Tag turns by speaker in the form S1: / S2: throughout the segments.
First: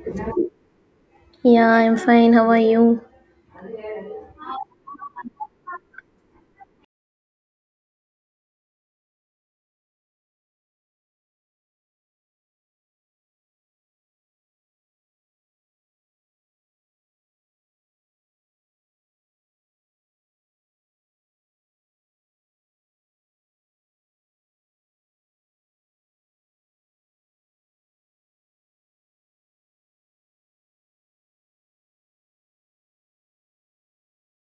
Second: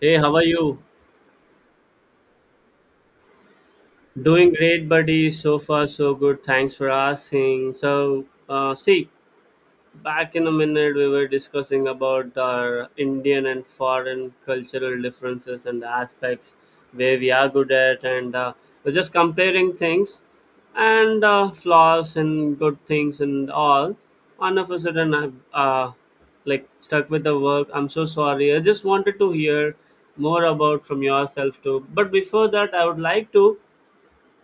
S1: Hey, how are you?
S2: Yeah, I'm fine. How are you?
S1: Doing great, buddy. So far, so good. Thanks for asking. So, see, back in a minute, we were discussing about our Indian and foreign cultural differences and aspects where we are good at, and we're just comparing things and flaws and good things and all. All of a sudden, I'm like stuck with the work. I'm so sorry. I just wanted to hear more about from yourself too. But before that, I would like to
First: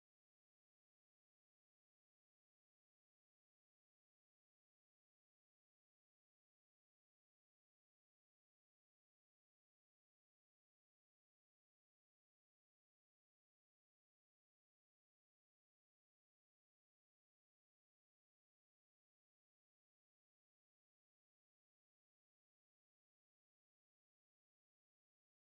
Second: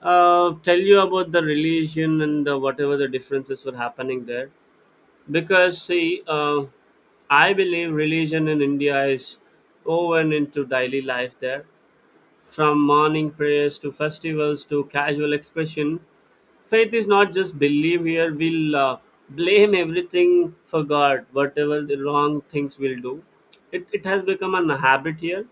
S1: tell you about the religion and whatever the differences were happening there. Because see, I believe religion in India is woven into daily life there, from morning prayers to festivals to casual expression. Faith is not just believe here. We'll blame everything for god whatever the wrong things we'll do. It has become an habit here,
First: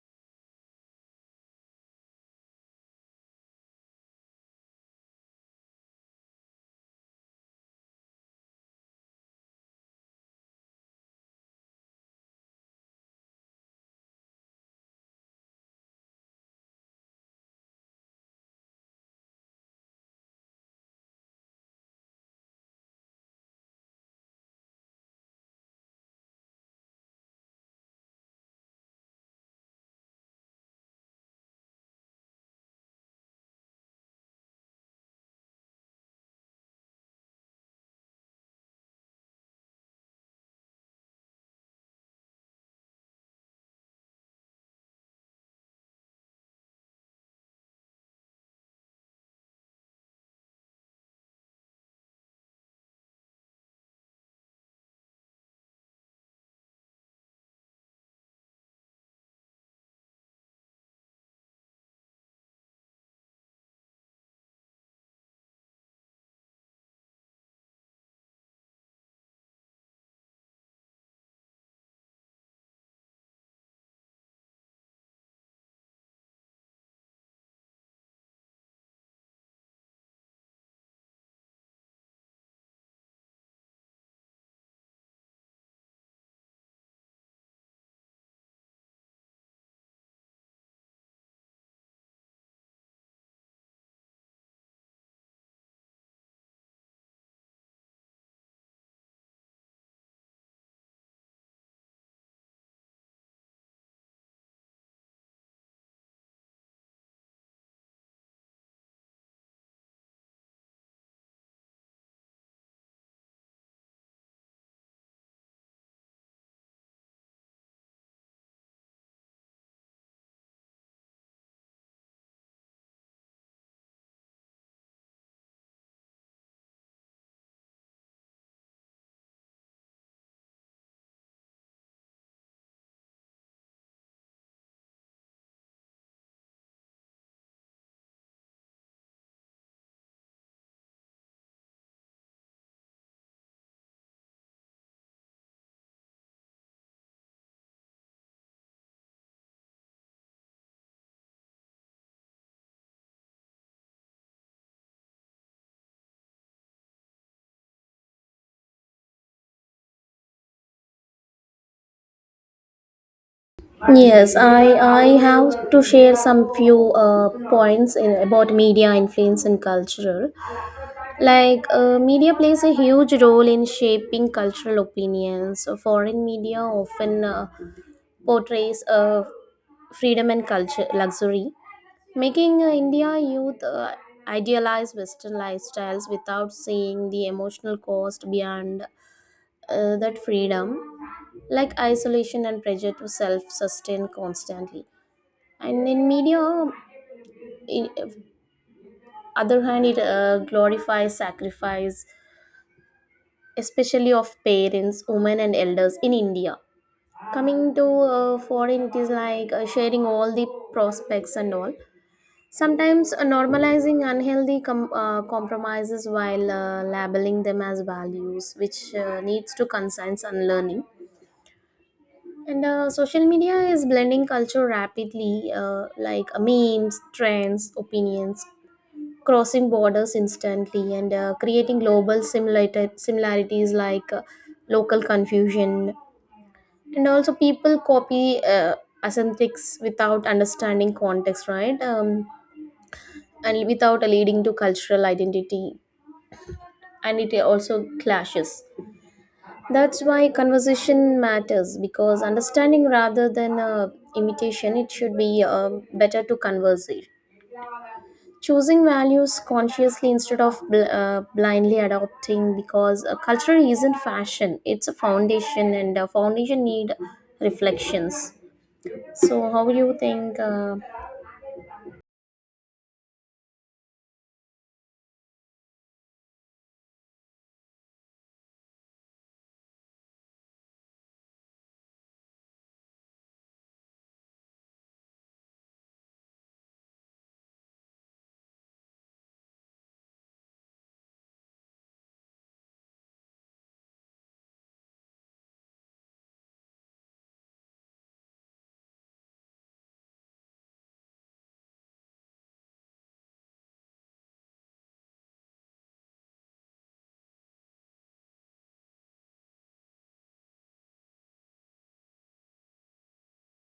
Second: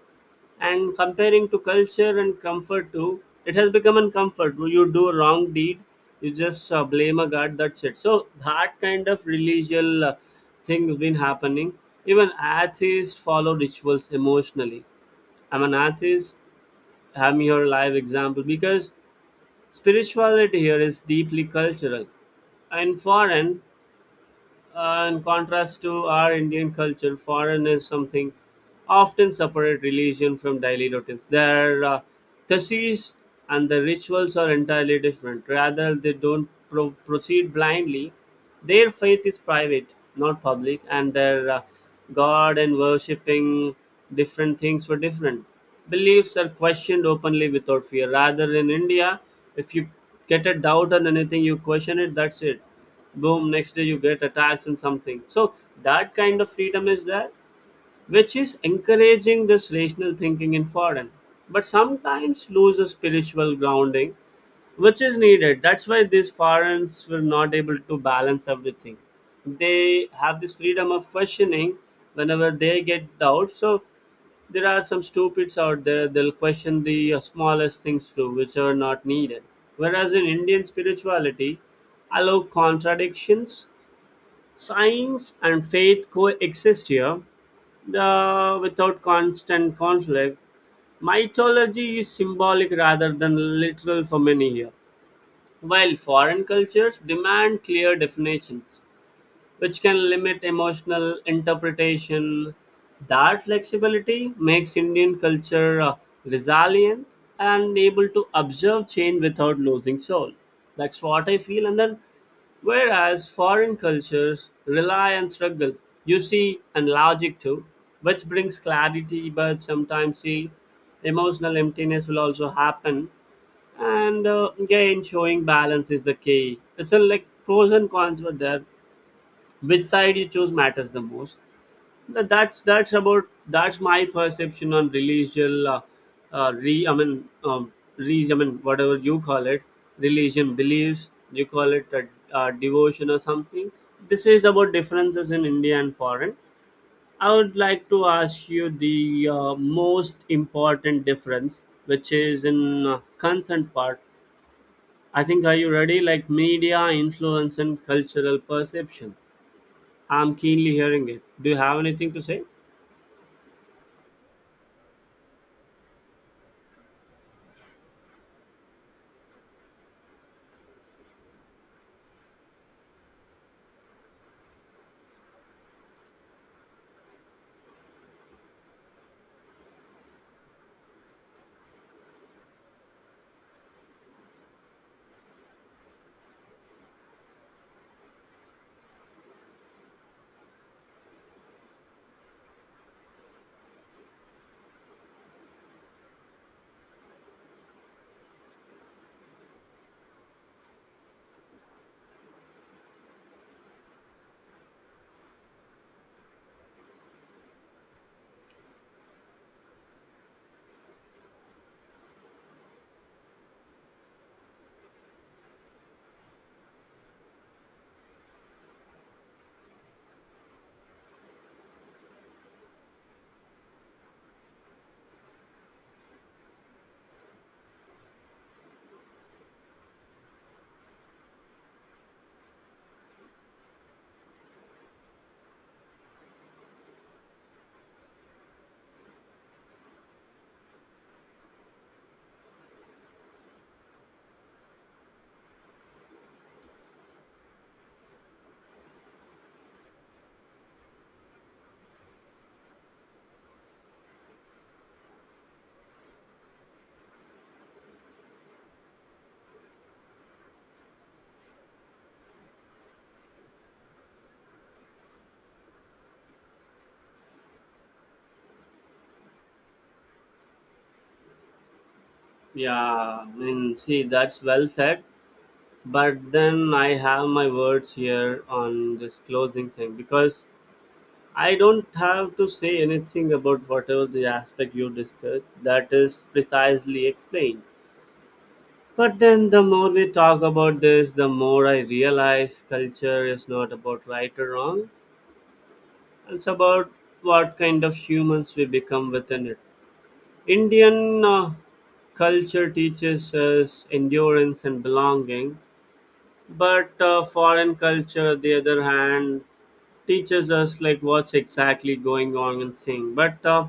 S1: and comparing to culture and comfort too, it has become a comfort. When you do a wrong deed, you just blame a god, that's it. So that kind of religious thing has been happening. Even atheists follow rituals emotionally. I'm an atheist, have me your live example. Because spirituality here is deeply cultural. And foreign, in contrast to our Indian culture, foreign is something often separate religion from daily routines. Their theses and the rituals are entirely different. Rather, they don't proceed blindly. Their faith is private, not public, and their God and worshipping different things for different. Beliefs are questioned openly without fear. Rather, in India, if you get a doubt on anything, you question it, that's it. Boom, next day you get a tax and something. So that kind of freedom is there, which is encouraging this rational thinking in foreign, but sometimes lose the spiritual grounding which is needed. That's why these foreigners were not able to balance everything. They have this freedom of questioning whenever they get doubts. So there are some stupids out there. They'll question the smallest things too, which are not needed. Whereas in Indian spirituality, allow contradictions. Science and faith coexist here, without constant conflict. Mythology is symbolic rather than literal for many here, while foreign cultures demand clear definitions which can limit emotional interpretation. That flexibility makes Indian culture resilient and able to observe change without losing soul. That's what I feel. And then, whereas foreign cultures rely on struggle, you see, and logic too, which brings clarity, but sometimes the emotional emptiness will also happen. And again showing balance is the key. It's a like pros and cons were there, which side you choose matters the most. That's my perception on religious, re I mean, whatever you call it, religion beliefs, you call it a devotion or something. This is about differences in India and foreign. I would like to ask you the most important difference, which is in consent part, I think. Are you ready? Like media influence and cultural perception. I'm keenly hearing it. Do you have anything to say?
S2: Yes, I have to share some few points about media influence and cultural. Like media plays a huge role in shaping cultural opinions. Foreign media often portrays freedom and culture luxury, making India youth idealize Western lifestyles without seeing the emotional cost beyond that freedom. Like isolation and pressure to self sustain constantly. And in media, in other hand, it glorifies sacrifice, especially of parents, women, and elders in India. Coming to foreign, it is like sharing all the prospects and all. Sometimes normalizing unhealthy compromises while labeling them as values, which needs to conscience unlearning. And social media is blending culture rapidly, like memes, trends, opinions, crossing borders instantly, and creating global similarities like local confusion. And also, people copy aesthetics without understanding context, right? And without leading to cultural identity. And it also clashes. That's why conversation matters because understanding rather than imitation, it should be better to converse. Choosing values consciously instead of blindly adopting because culture isn't fashion, it's a foundation and a foundation need reflections. So how do you think?
S1: Yeah, I mean, see, that's well said. But then I have my words here on this closing thing because I don't have to say anything about whatever the aspect you discussed, that is precisely explained. But then the more we talk about this, the more I realize culture is not about right or wrong. It's about what kind of humans we become within it. Indian culture teaches us endurance and belonging, but foreign culture, the other hand, teaches us like what's exactly going on and thing. But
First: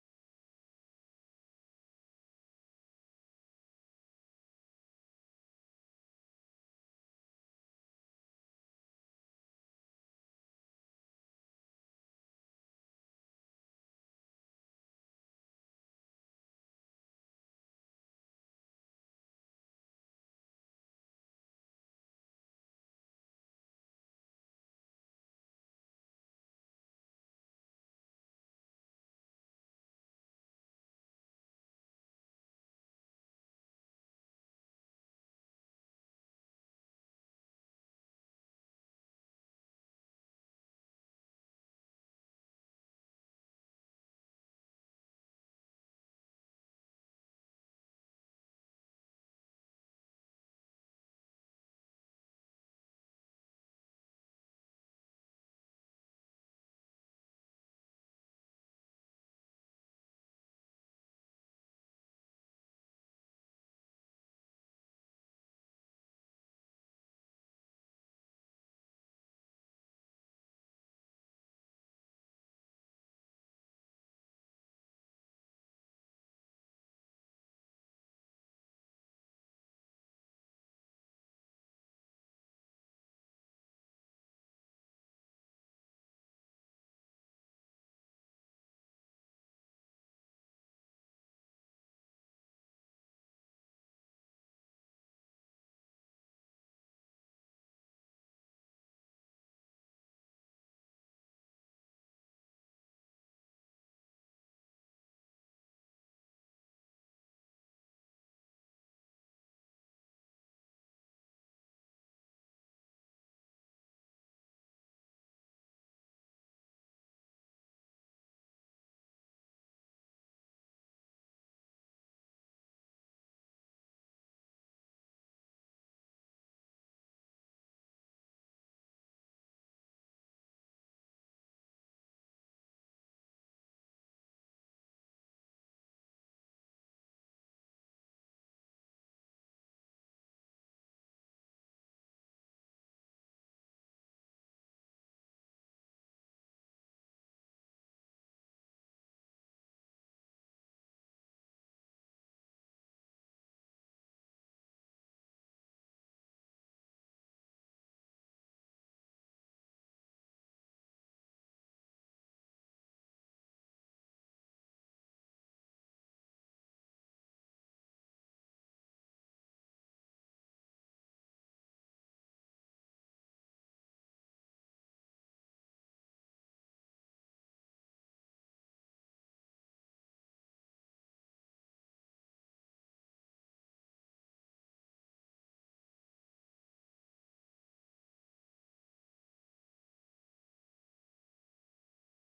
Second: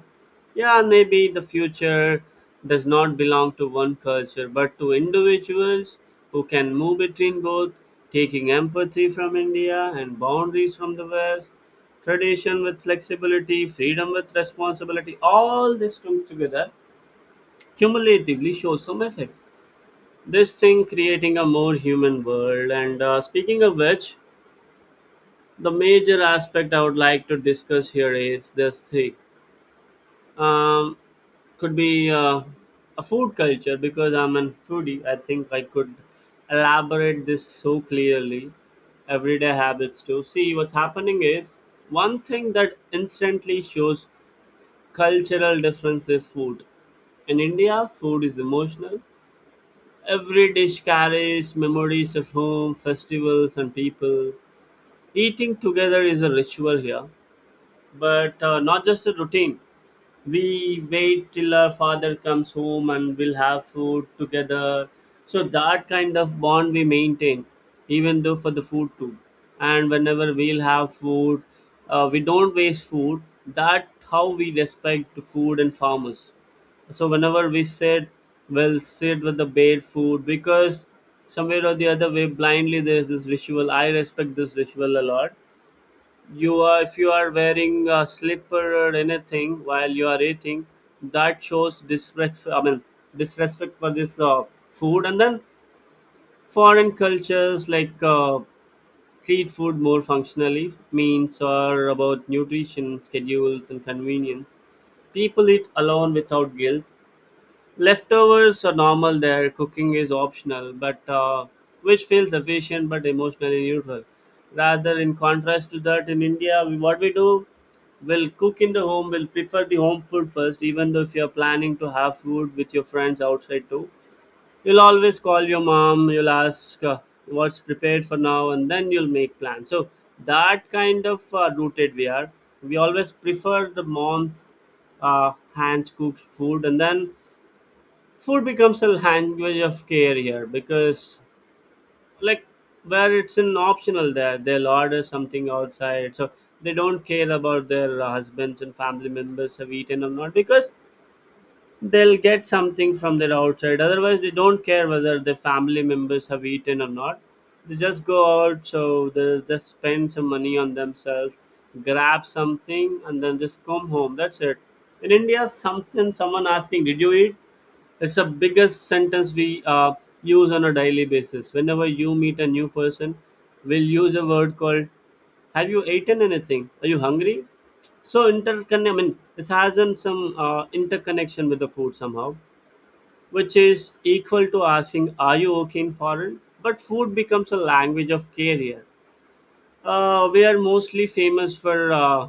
S1: yeah, maybe the future does not belong to one culture, but to individuals who can move between both, taking empathy from India and boundaries from the West, tradition with flexibility, freedom with responsibility. All this come together cumulatively shows some effect. This thing creating a more human world. And speaking of which, the major aspect I would like to discuss here is this thing. Um, could be a food culture, because I'm a foodie. I think I could elaborate this so clearly. Everyday habits too. See, what's happening is one thing that instantly shows cultural difference is food. In India, food is emotional. Every dish carries memories of home, festivals, and people. Eating together is a ritual here but not just a routine. We wait till our father comes home and we'll have food together. So that kind of bond we maintain, even though for the food too. And whenever we'll have food, we don't waste food. That how we respect the food and farmers. So whenever we sit, we'll sit with the bare food, because somewhere or the other way blindly there's this visual. I respect this visual a lot. You are If you are wearing a slipper or anything while you are eating, that shows disrespect. I mean, disrespect for this food. And then foreign cultures like treat food more functionally, means are about nutrition schedules and convenience. People eat alone without guilt. Leftovers are normal there, cooking is optional, but which feels efficient but emotionally neutral. Rather, in contrast to that, in India, what we do, we'll cook in the home, we'll prefer the home food first, even though if you're planning to have food with your friends outside too. You'll always call your mom, you'll ask what's prepared for now, and then you'll make plans. So, that kind of rooted we are. We always prefer the mom's hands cooked food. And then food becomes a language of care here, because like where it's an optional there they'll order something outside. So they don't care about their husbands and family members have eaten or not, because they'll get something from their outside. Otherwise they don't care whether their family members have eaten or not. They just go out, so they just spend some money on themselves, grab something and then just come home, that's it. In India, something, someone asking, "Did you eat?", it's the biggest sentence we use on a daily basis. Whenever you meet a new person, we'll use a word called, "Have you eaten anything? Are you hungry?" So intercon I mean, it has some interconnection with the food somehow, which is equal to asking, "Are you okay in foreign?" But food becomes a language of care. We are mostly famous for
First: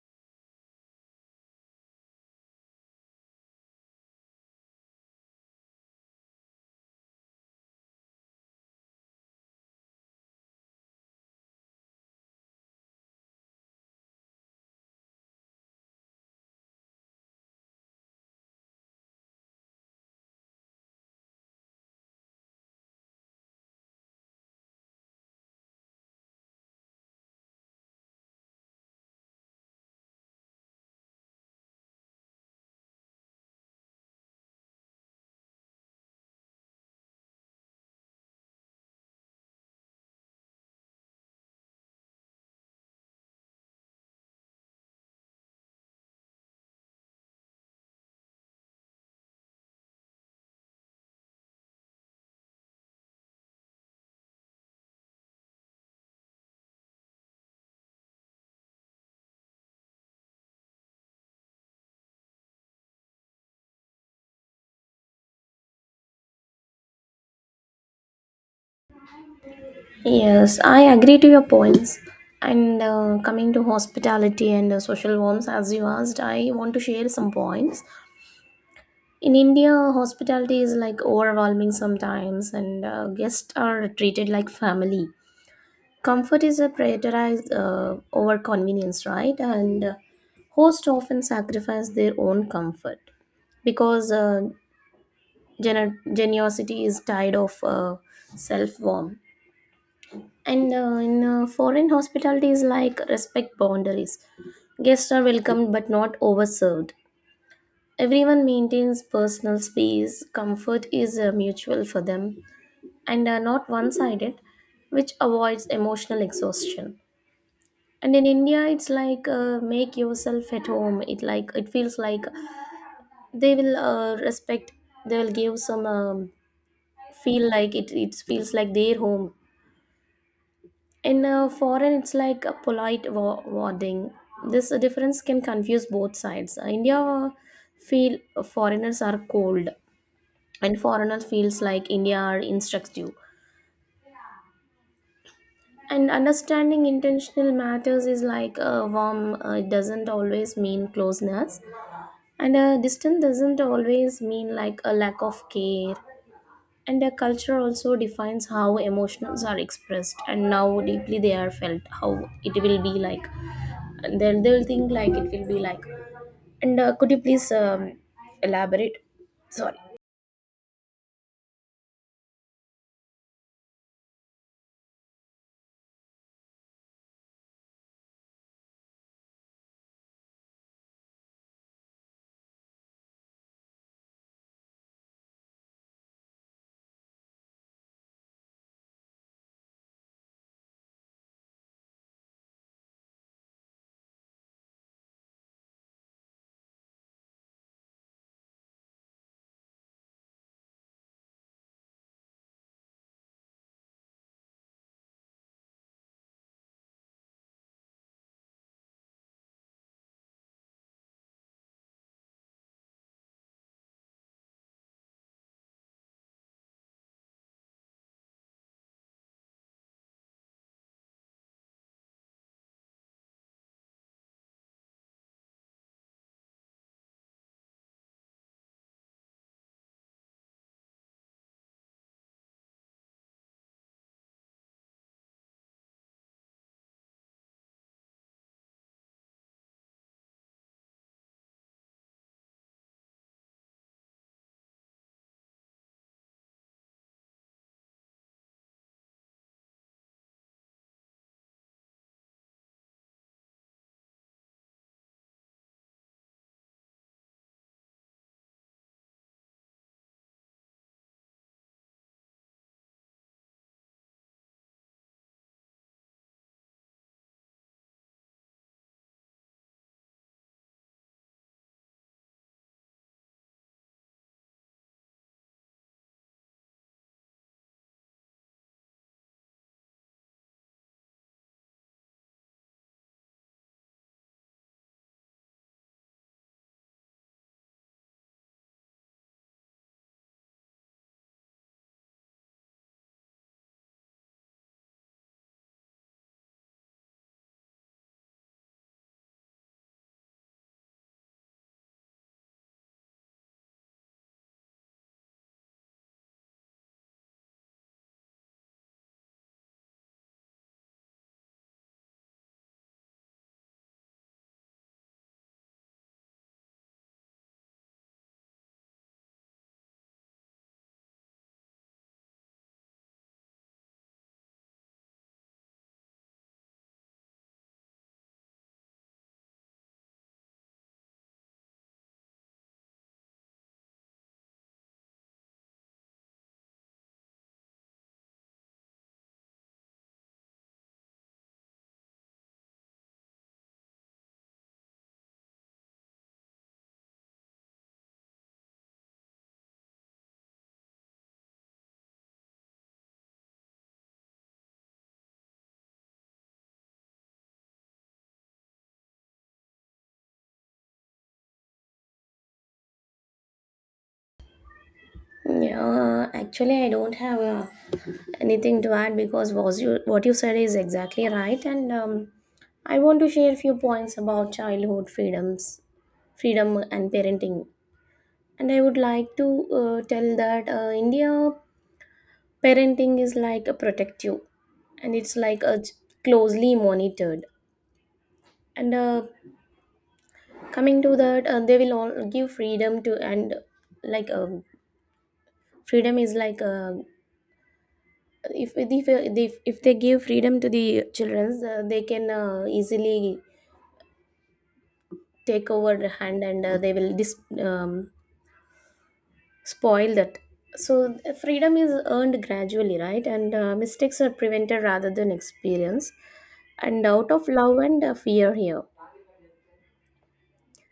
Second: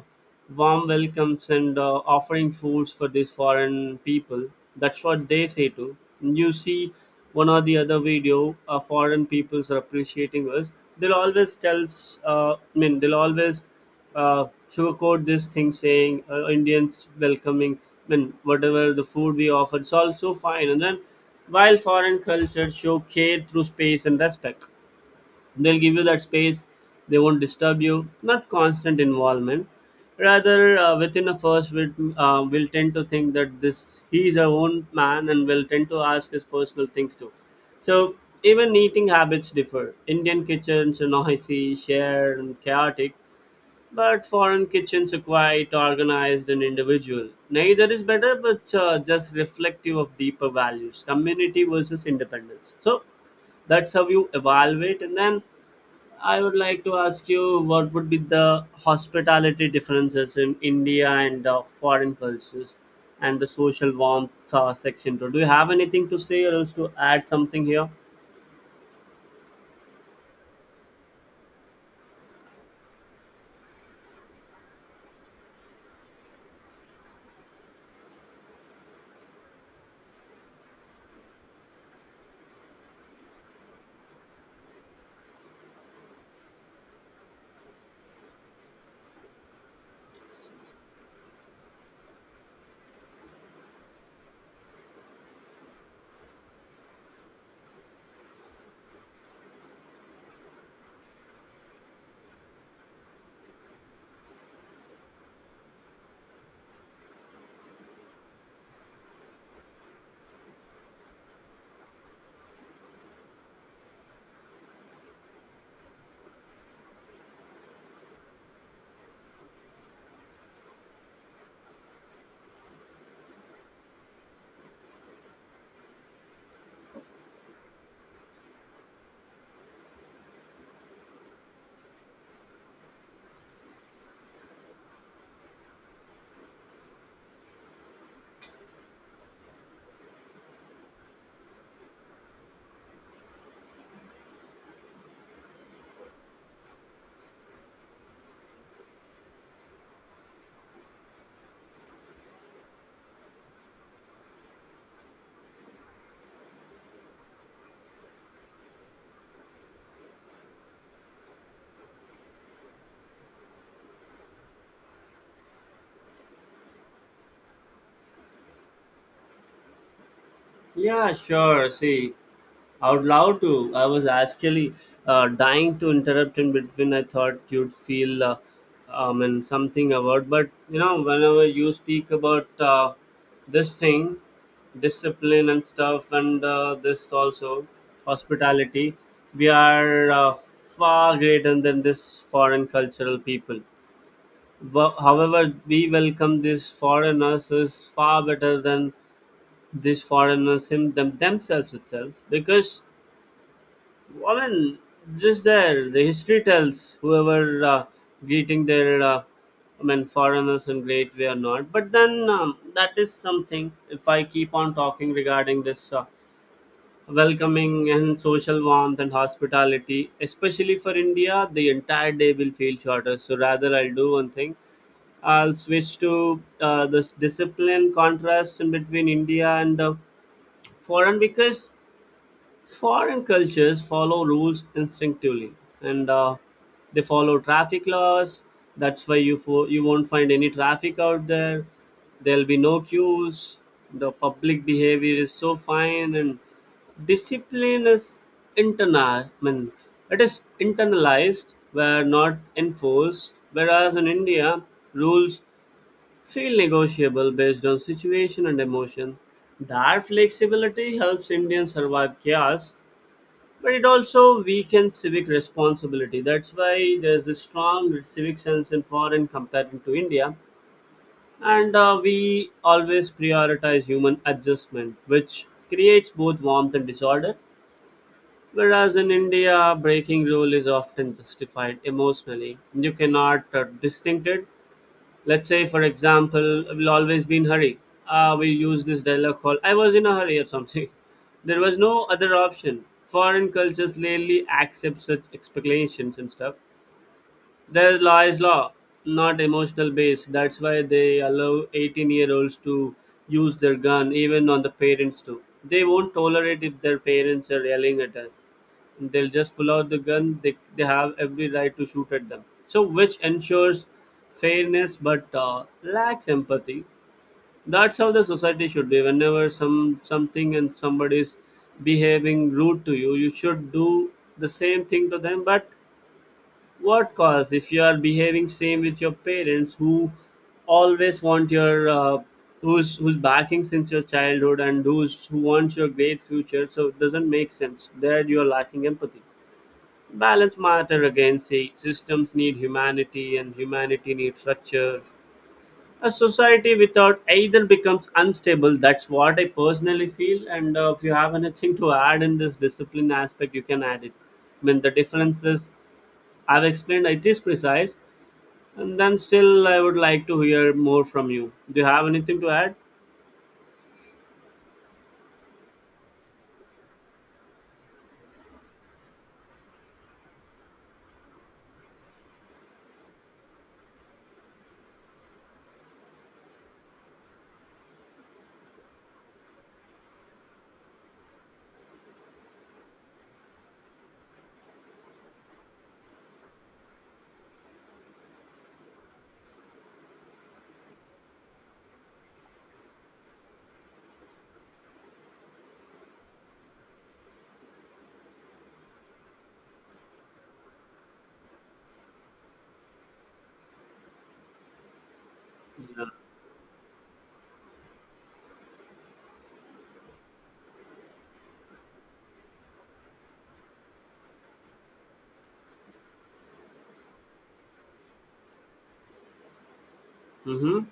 S1: warm welcomes and offering foods for these foreign people. That's what they say too. You see one or the other video, foreign peoples are appreciating us. They'll always tell us, I mean, they'll always uh, sugarcoat this thing saying, Indians welcoming, I mean, whatever the food we offer, it's also fine. And then while foreign cultures show care through space and respect, they'll give you that space, they won't disturb you, not constant involvement. Rather within a first will tend to think that this he is our own man and will tend to ask his personal things too. So even eating habits differ. Indian kitchens are noisy, shared and chaotic, but foreign kitchens are quite organized and individual. Neither is better, but just reflective of deeper values, community versus independence. So that's how you evaluate. And then I would like to ask you what would be the hospitality differences in India and foreign cultures, and the social warmth section. Do you have anything to say or else to add something here?
S2: Yes, I agree to your points. And coming to hospitality and social norms, as you asked, I want to share some points. In India, hospitality is like overwhelming sometimes, and guests are treated like family. Comfort is a prioritized over convenience, right? And hosts often sacrifice their own comfort because generosity is tied of self warmth. And in foreign hospitality is like respect boundaries. Guests are welcomed but not overserved. Everyone maintains personal space, comfort is mutual for them and not one sided, which avoids emotional exhaustion. And in India, it's like make yourself at home. It like it feels like they will respect. They will give some feel like it. It feels like their home. In foreign, it's like a polite wording. This difference can confuse both sides. India feel foreigners are cold and foreigner feels like India are instructive. And understanding intentional matters is like a warm doesn't always mean closeness, and a distant doesn't always mean like a lack of care. And a culture also defines how emotions are expressed and how deeply they are felt. How it will be like, and they'll think like it will be like. And could you please elaborate? Sorry.
S1: Yeah, sure. See, out loud too. I was actually dying to interrupt in between. I thought you'd feel, I mean, something about. But you know, whenever you speak about this thing, discipline and stuff, and this also hospitality, we are far greater than this foreign cultural people. However, we welcome these foreigners is far better than these foreigners him, them, themselves itself. Because I mean, just there, the history tells whoever greeting I mean, foreigners in great way or not. But then that is something. If I keep on talking regarding this welcoming and social warmth and hospitality, especially for India, the entire day will feel shorter. So rather, I'll do one thing. I'll switch to this discipline contrast in between India and foreign. Because foreign cultures follow rules instinctively, and they follow traffic laws. That's why you won't find any traffic out there. There'll be no queues. The public behavior is so fine, and discipline is internal. I mean, it is internalized, where not enforced. Whereas in India, rules feel negotiable based on situation and emotion. That flexibility helps Indians survive chaos, but it also weakens civic responsibility. That's why there's this strong civic sense in foreign compared to India, and we always prioritize human adjustment, which creates both warmth and disorder. Whereas in India, breaking rule is often justified emotionally. You cannot distinct it. Let's say, for example, we'll always be in hurry. We use this dialogue called "I was in a hurry" or something. There was no other option. Foreign cultures rarely accept such explanations and stuff. There's law is law, not emotional base. That's why they allow 18-year-olds to use their gun, even on the parents too. They won't tolerate if their parents are yelling at us. They'll just pull out the gun. They have every right to shoot at them. So, which ensures fairness but lacks empathy. That's how the society should be. Whenever something and somebody is behaving rude to you, you should do the same thing to them, but what cause if you are behaving same with your parents who always want your who's backing since your childhood and who wants your great future, so it doesn't make sense there. You're lacking empathy. Balance matter again. See, systems need humanity and humanity needs structure. A society without either becomes unstable. That's what I personally feel, and if you have anything to add in this discipline aspect, you can add it. I mean the differences I've explained it is precise, and then still, I would like to hear more from you. Do you have anything to add?
S2: Yeah, actually, I don't have a anything to add because was you what you said is exactly right, and I want to share a few points about childhood freedoms, freedom and parenting, and I would like to tell that India parenting is like a protective, and it's like a closely monitored. And coming to that they will all give freedom to, and like freedom is like if, if if they give freedom to the children, they can easily take over
S1: Yeah.
S2: the hand, and they will spoil that. So freedom is earned gradually, right, and mistakes are prevented rather than experienced, and out of love and fear here.
S1: Mm-hmm.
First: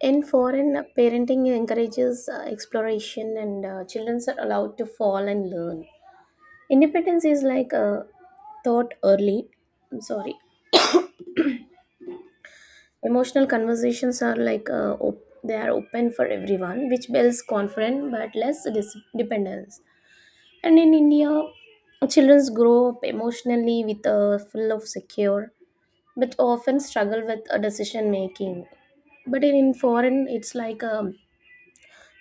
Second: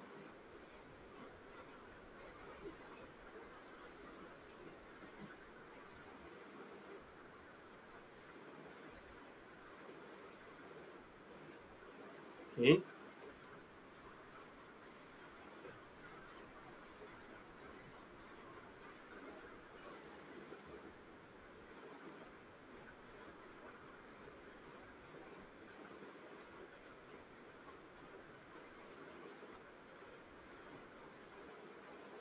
S2: In foreign, parenting encourages exploration, and children are allowed to fall and learn. Independence is like thought early. I'm sorry.
S1: Okay.
S2: Emotional conversations are like they are open for everyone, which builds confidence but less dependence. And in India, children grow up emotionally with a full of secure, but often struggle with a decision making. But in foreign, it's like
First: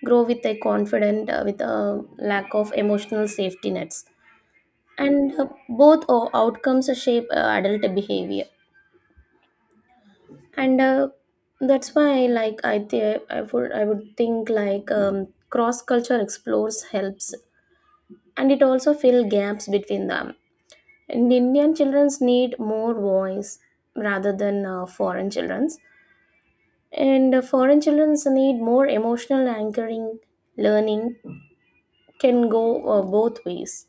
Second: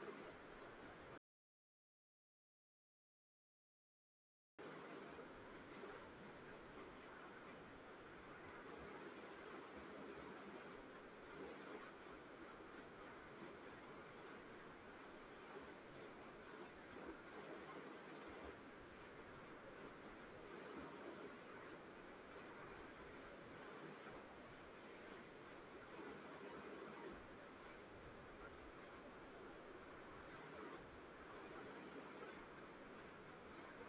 S2: grow with a confident, with a lack of emotional safety nets. And both outcomes shape adult behavior. And that's why, like I would think like cross culture explores helps, and it also fill gaps between them. And Indian childrens need more voice rather than foreign childrens. And foreign childrens need more emotional anchoring. Learning can go both ways.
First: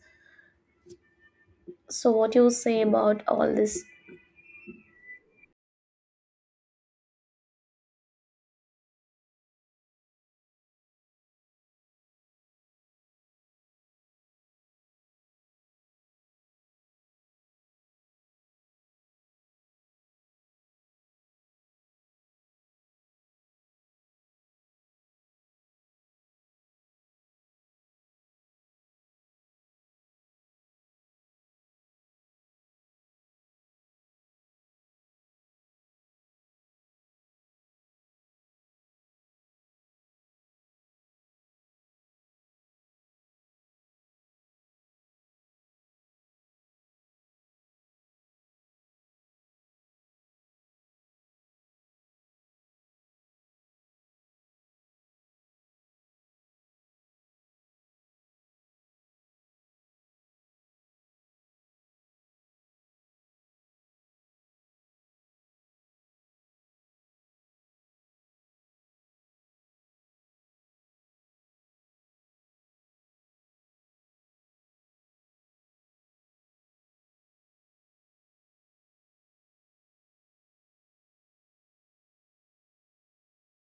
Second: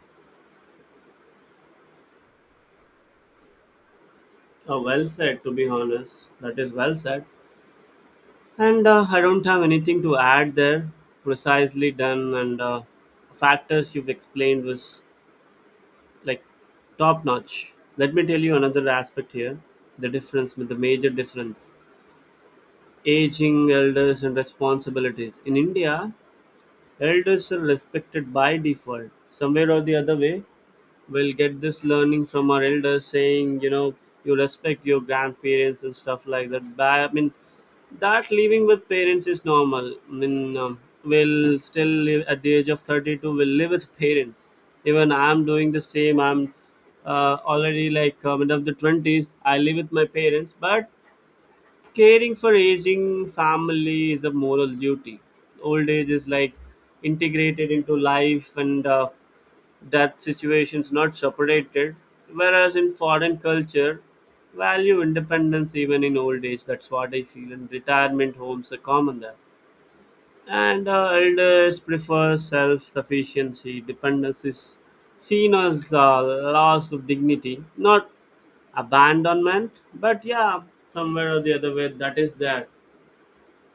S2: So, what you say about all this?
S1: Oh, well said, to be honest. That is well said. And I don't have anything to add there. Precisely done, and factors you've explained was like top notch. Let me tell you another aspect here, the difference, the major difference: aging, elders, and responsibilities. In India, elders are respected by default, somewhere or the other way. We'll get this learning from our elders saying, you know, you respect your grandparents and stuff like that. But I mean, that living with parents is normal. I mean, we'll still live at the age of 32, we'll live with parents. Even I'm doing the same. I'm already like end of the 20s, I live with my parents. But caring for aging family is a moral duty. Old age is like integrated into life, and that situation's not separated. Whereas in foreign culture, value independence even in old age. That's what I feel. And retirement homes are common there, and elders prefer self-sufficiency. Dependence is seen as the loss of dignity, not abandonment. But yeah, somewhere or the other way, that is there.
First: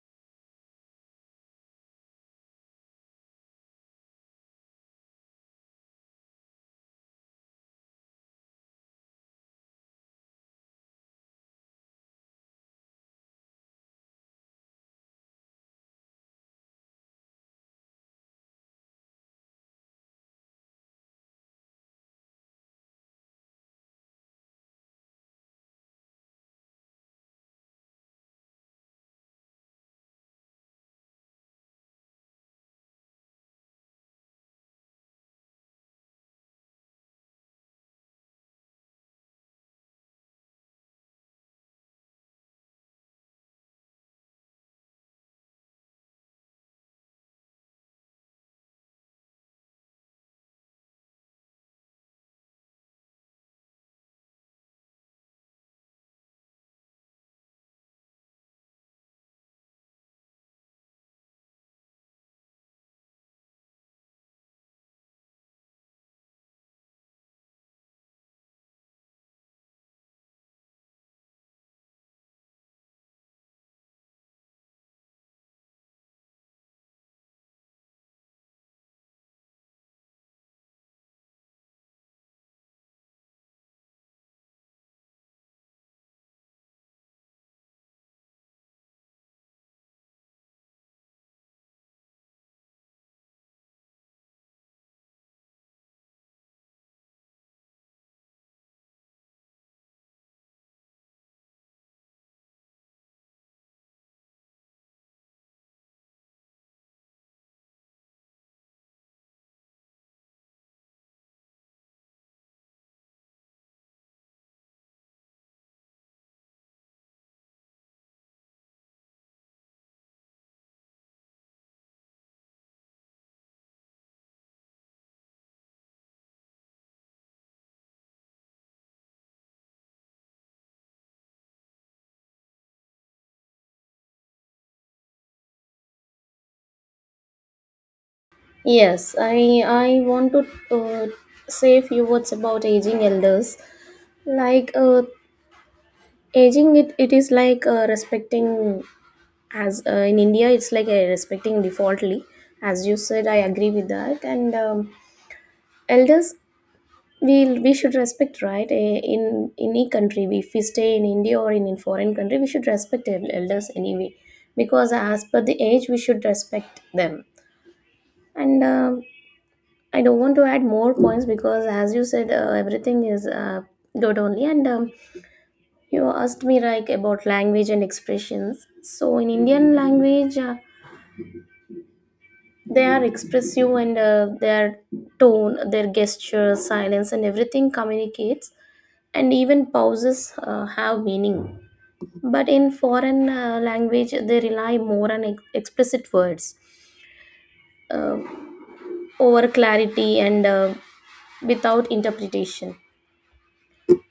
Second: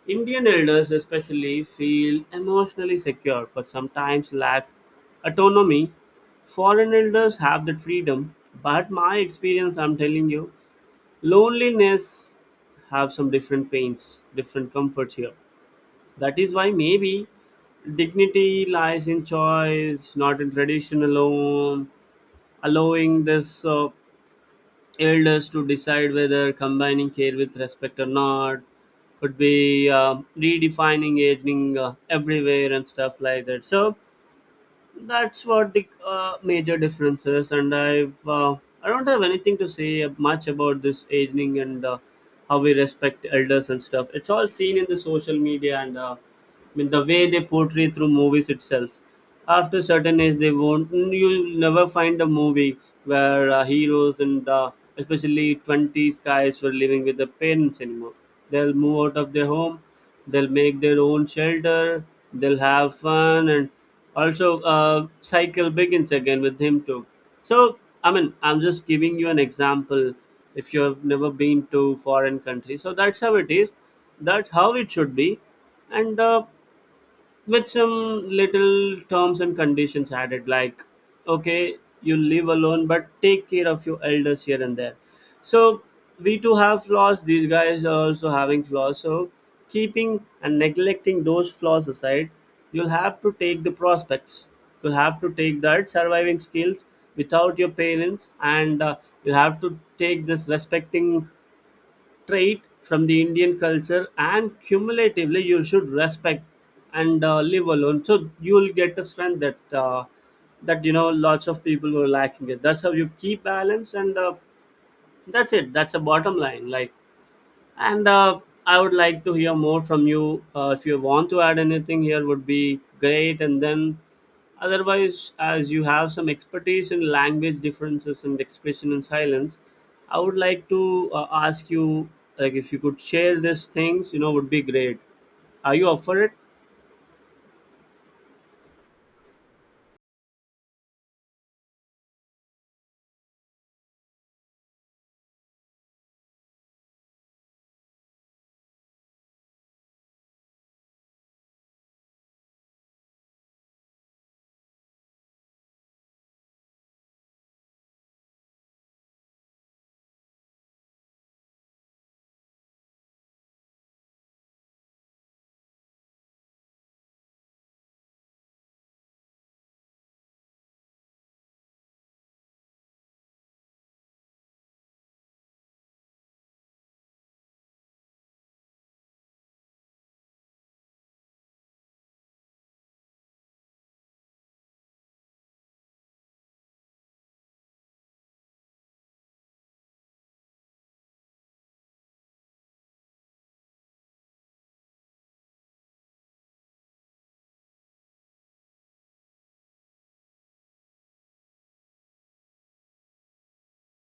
S1: Indian elders especially feel emotionally secure, but sometimes lack autonomy. Foreign elders have that freedom, but my experience, I'm telling you, loneliness have some different pains, different comforts here. That is why maybe dignity lies in choice, not in tradition alone. Allowing this elders to decide whether combining care with respect or not could be redefining aging everywhere and stuff like that. So that's what the major difference is, and I've I don't have anything to say much about this aging and how we respect elders and stuff. It's all seen in the social media, and I mean the way they portray through movies itself. After certain age, they won't, you'll never find a movie where heroes and especially 20s guys were living with their parents anymore. They'll move out of their home, they'll make their own shelter, they'll have fun, and also cycle begins again with him too. So I mean, I'm just giving you an example. If you have never been to foreign country, so that's how it is, that's how it should be, and with some little terms and conditions added like, okay, you live alone but take care of your elders here and there. So we too have flaws, these guys are also having flaws. So keeping and neglecting those flaws aside, you'll have to take the prospects, you'll have to take that surviving skills without your parents, and you'll have to take this respecting trait from the Indian culture, and cumulatively, you should respect and live alone. So you'll get a strength that that you know lots of people were lacking it. That's how you keep balance, and that's it. That's a bottom line. Like, and I would like to hear more from you. If you want to add anything here, would be great. And then, otherwise, as you have some expertise in language differences and expression in silence, I would like to ask you, like, if you could share these things, you know, would be great. Are you up for it?
S2: Yes, I want to say a few words about aging elders. Like aging, it is like respecting. As in India, it's like respecting defaultly. As you said, I agree with that. And elders we should respect, right. In any country, if we stay in India or in a foreign country, we should respect elders anyway, because as per the age we should respect them. And I don't want to add more points because as you said everything is good only. And you asked me like about language and expressions. So in Indian language, they are expressive, and their tone, their gesture, silence, and everything communicates, and even pauses have meaning. But in foreign language, they rely more on explicit words, uh, over clarity and without interpretation.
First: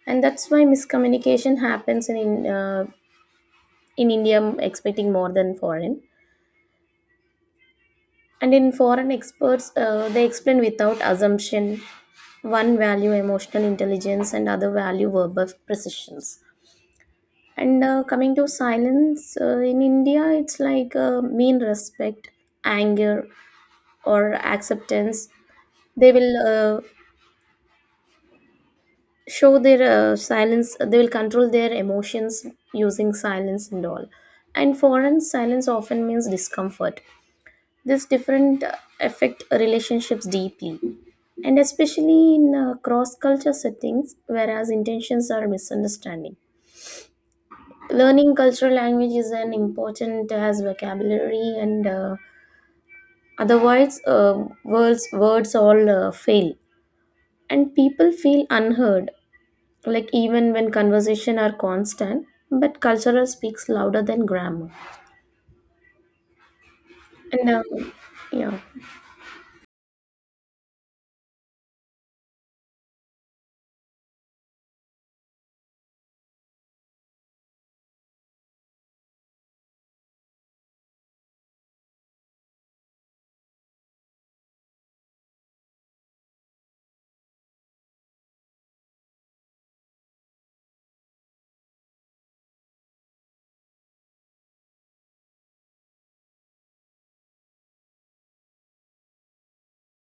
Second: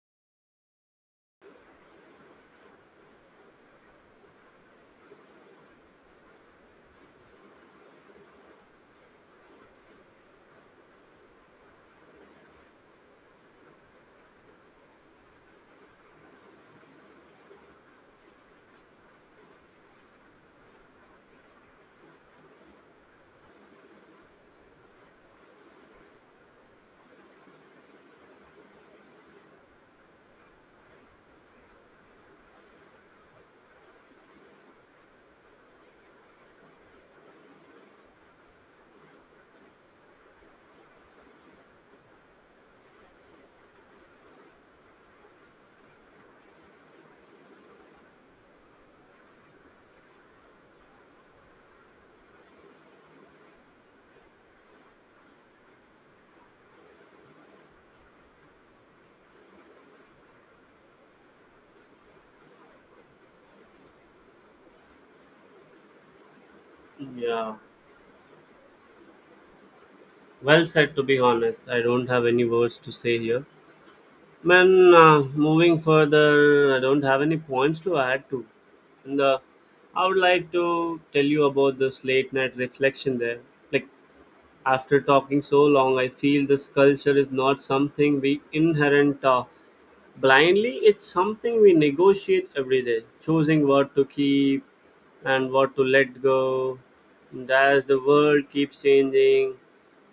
S2: And that's why miscommunication happens in India, expecting more than foreign. And in foreign experts, they explain without assumption. One value emotional intelligence, and other value verbal precisions. And coming to silence, in India, it's like mean respect, anger, or acceptance. They will uh, show their silence, they will control their emotions using silence and all. And foreign silence often means discomfort. This different affect relationships deeply. And especially in cross culture settings, whereas intentions are misunderstanding. Learning cultural language is an important as vocabulary, and otherwise words all fail and people feel unheard, like even when conversation are constant, but cultural speaks louder than grammar. and
S1: Yeah,
S2: uh, yeah
S1: well said. To be honest, I don't have any words to say here. Man, moving further, I don't have any points to add to. And I would like to tell you about this late night reflection there. Like, after talking so long, I feel this culture is not something we inherent blindly, it's something we negotiate every day, choosing what to keep and what to let go. And as the world keeps changing,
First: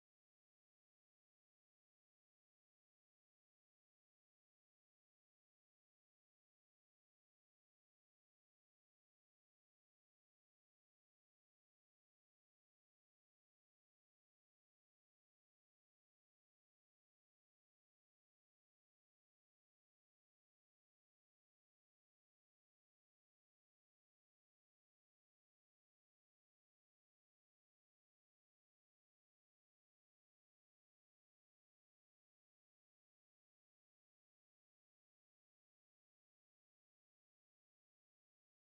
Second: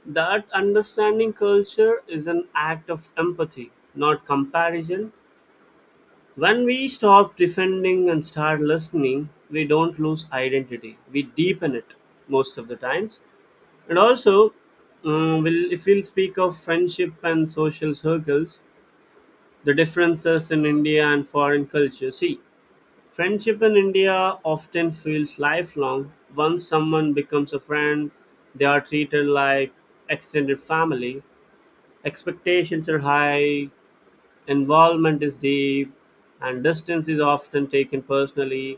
S1: that understanding culture is an act of empathy, not comparison. When we stop defending and start listening, we don't lose identity. We deepen it most of the times. And also, we'll, if we'll speak of friendship and social circles, the differences in India and foreign culture. See, friendship in India often feels lifelong. Once someone becomes a friend, they are treated like extended family. Expectations are high, involvement is deep, and distance is often taken personally.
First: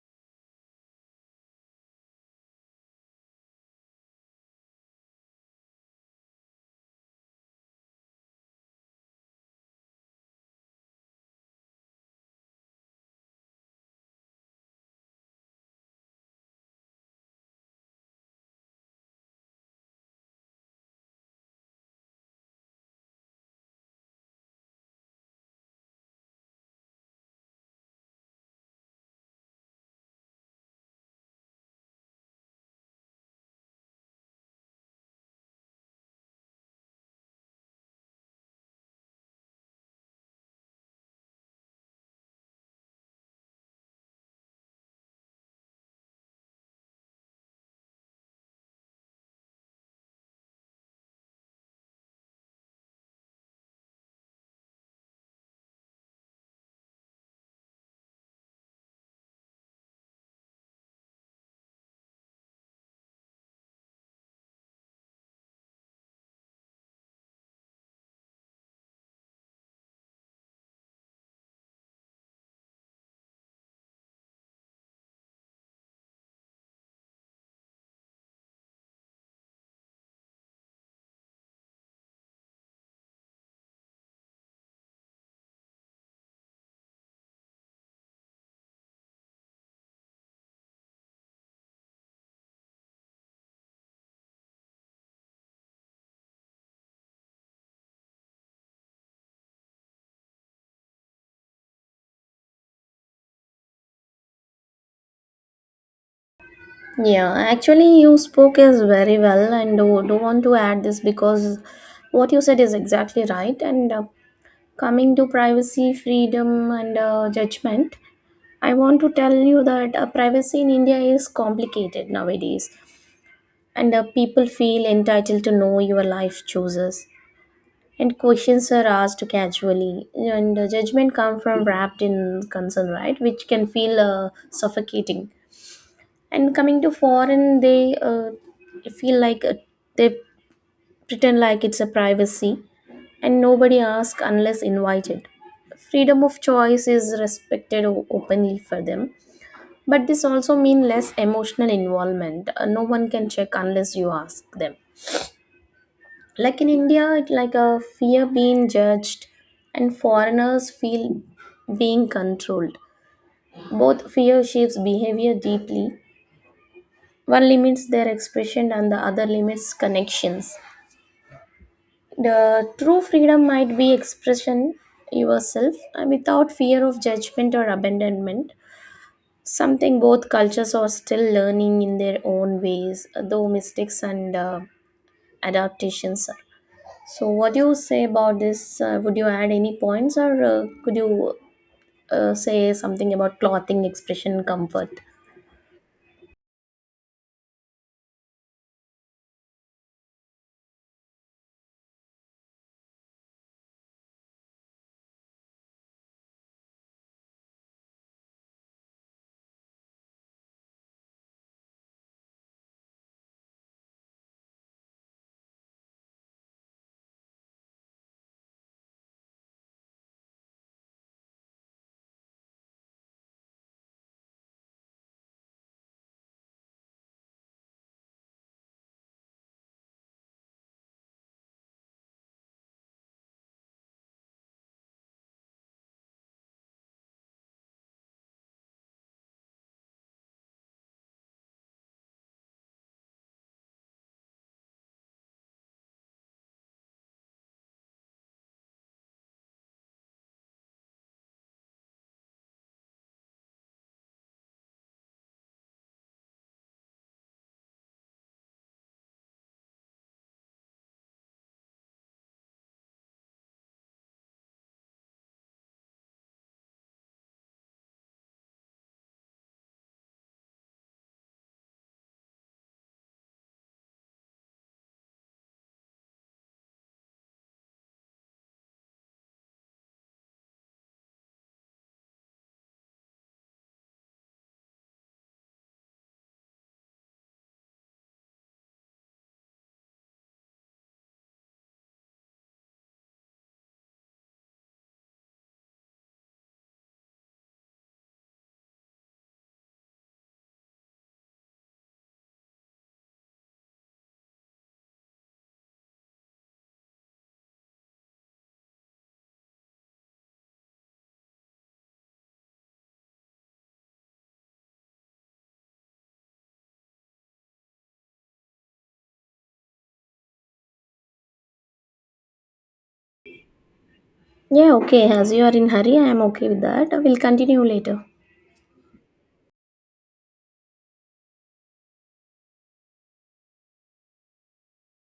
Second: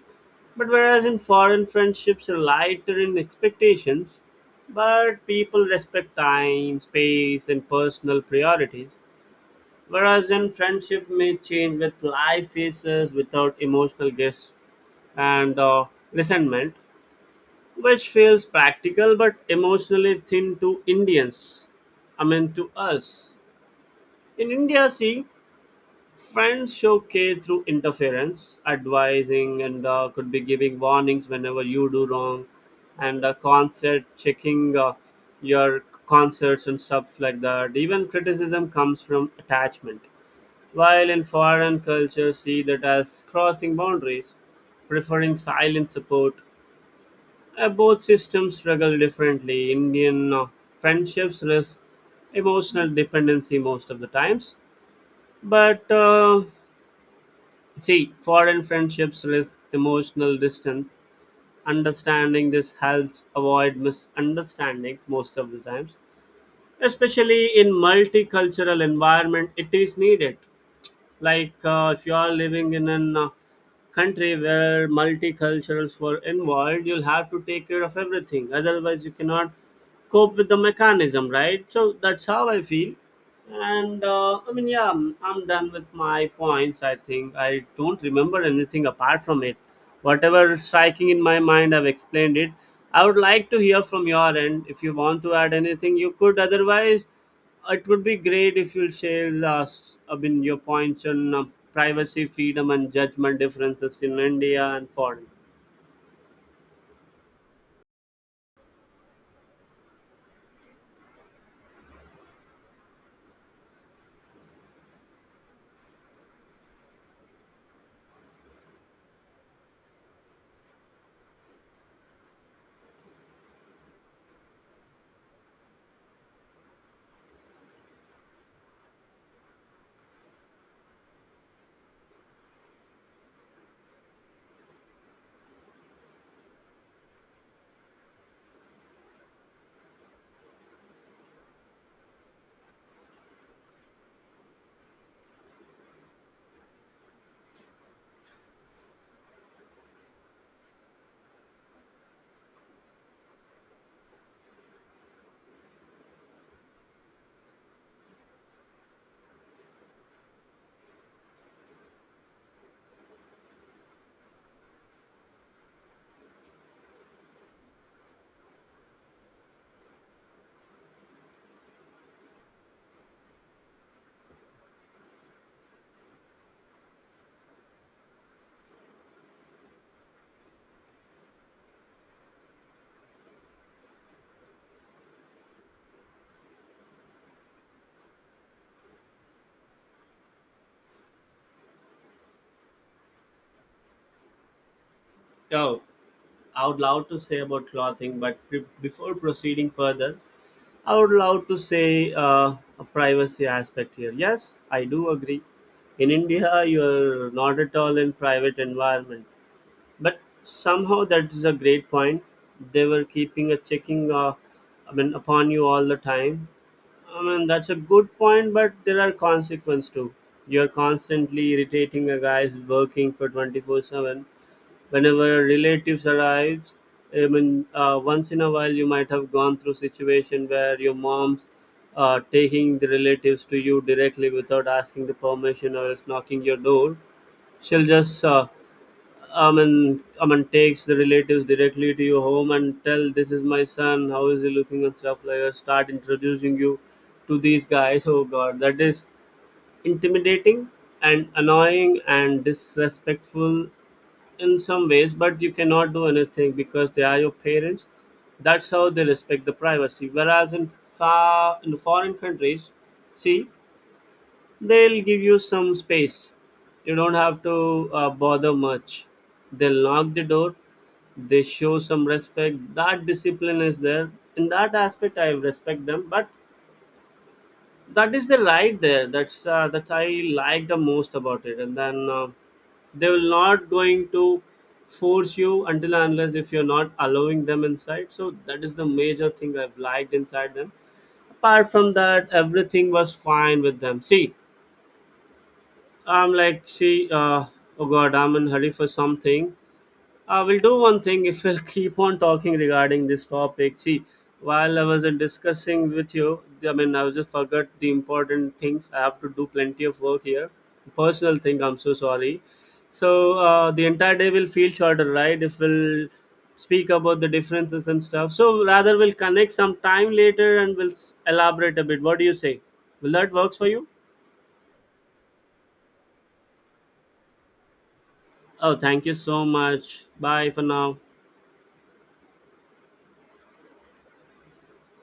S1: But whereas in foreign, friendships are lighter in expectations, but people respect time, space, and personal priorities. Whereas in friendship may change with life phases without emotional guests and resentment, which feels practical but emotionally thin to Indians. I mean to us. In India, see, friends show care through interference, advising, and could be giving warnings whenever you do wrong, and concert checking your concerts and stuff like that. Even criticism comes from attachment. While in foreign culture, see that as crossing boundaries, preferring silent support. Both systems struggle differently. Indian friendships risk emotional dependency most of the times, but see, foreign friendships risk emotional distance. Understanding this helps avoid misunderstandings most of the times. Especially in multicultural environment, it is needed. Like, if you are living in an country where multiculturals were involved, you'll have to take care of everything, otherwise you cannot cope with the mechanism, right? So that's how I feel, and I mean, yeah, I'm done with my points. I think I don't remember anything apart from it. Whatever is striking in my mind, I've explained it. I would like to hear from your end. If you want to add anything, you could, otherwise it would be great if you share us, I mean, your points on privacy, freedom, and judgment differences in India and foreign.
S2: yeah actually you spoke is very well, and do want to add this because what you said is exactly right. And coming to privacy, freedom, and judgment, I want to tell you that privacy in India is complicated nowadays, and people feel entitled to know your life choices. And questions are asked casually, and judgment come from wrapped in concern, right? Which can feel suffocating. And coming to foreign, they feel like they pretend like it's a privacy, and nobody asks unless invited. Freedom of choice is respected openly for them. But this also means less emotional involvement. No one can check unless you ask them. Like in India, it's like a fear being judged, and foreigners feel being controlled. Both fear shapes behavior deeply. One limits their expression, and the other limits connections. The true freedom might be expression yourself without fear of judgment or abandonment. Something both cultures are still learning in their own ways, though mistakes and adaptations are. So, what do you say about this? Would you add any points, or could you say something about clothing, expression, comfort?
S1: Oh, I would love to say about clothing, but before proceeding further, I would love to say a privacy aspect here. Yes, I do agree. In India, you are not at all in private environment. But somehow that's a great point. They were keeping a checking, I mean, upon you all the time. I mean, that's a good point, but there are consequences too. You're constantly irritating a guy who's working for 24/7. Whenever a relative arrives, I mean, once in a while you might have gone through situation where your mom's taking the relatives to you directly without asking the permission or else knocking your door. She'll just I Aman Aman takes the relatives directly to your home and tell this is my son, how is he looking and stuff like that. Start introducing you to these guys. Oh god, that is intimidating and annoying and disrespectful in some ways, but you cannot do anything because they are your parents. That's how they respect the privacy. Whereas in far in foreign countries, see, they'll give you some space. You don't have to bother much. They'll knock the door. They show some respect. That discipline is there. In that aspect, I respect them. But that is the right there. That I like the most about it. And then they will not going to force you until and unless if you're not allowing them inside. So that is the major thing I've liked inside them. Apart from that, everything was fine with them. See, I'm like, see, oh God, I'm in hurry for something. I will do one thing if we'll keep on talking regarding this topic. See, while I was in discussing with you, I mean, I just forgot the important things. I have to do plenty of work here. Personal thing, I'm so sorry. So the entire day will feel shorter, right? If we'll speak about the differences and stuff. So rather, we'll connect some time later and we'll elaborate a bit. What do you say? Will that works for you?
S2: Yeah, okay. As you are in hurry, I am okay with that. We'll continue later.
S1: Oh, thank you so much. Bye for now.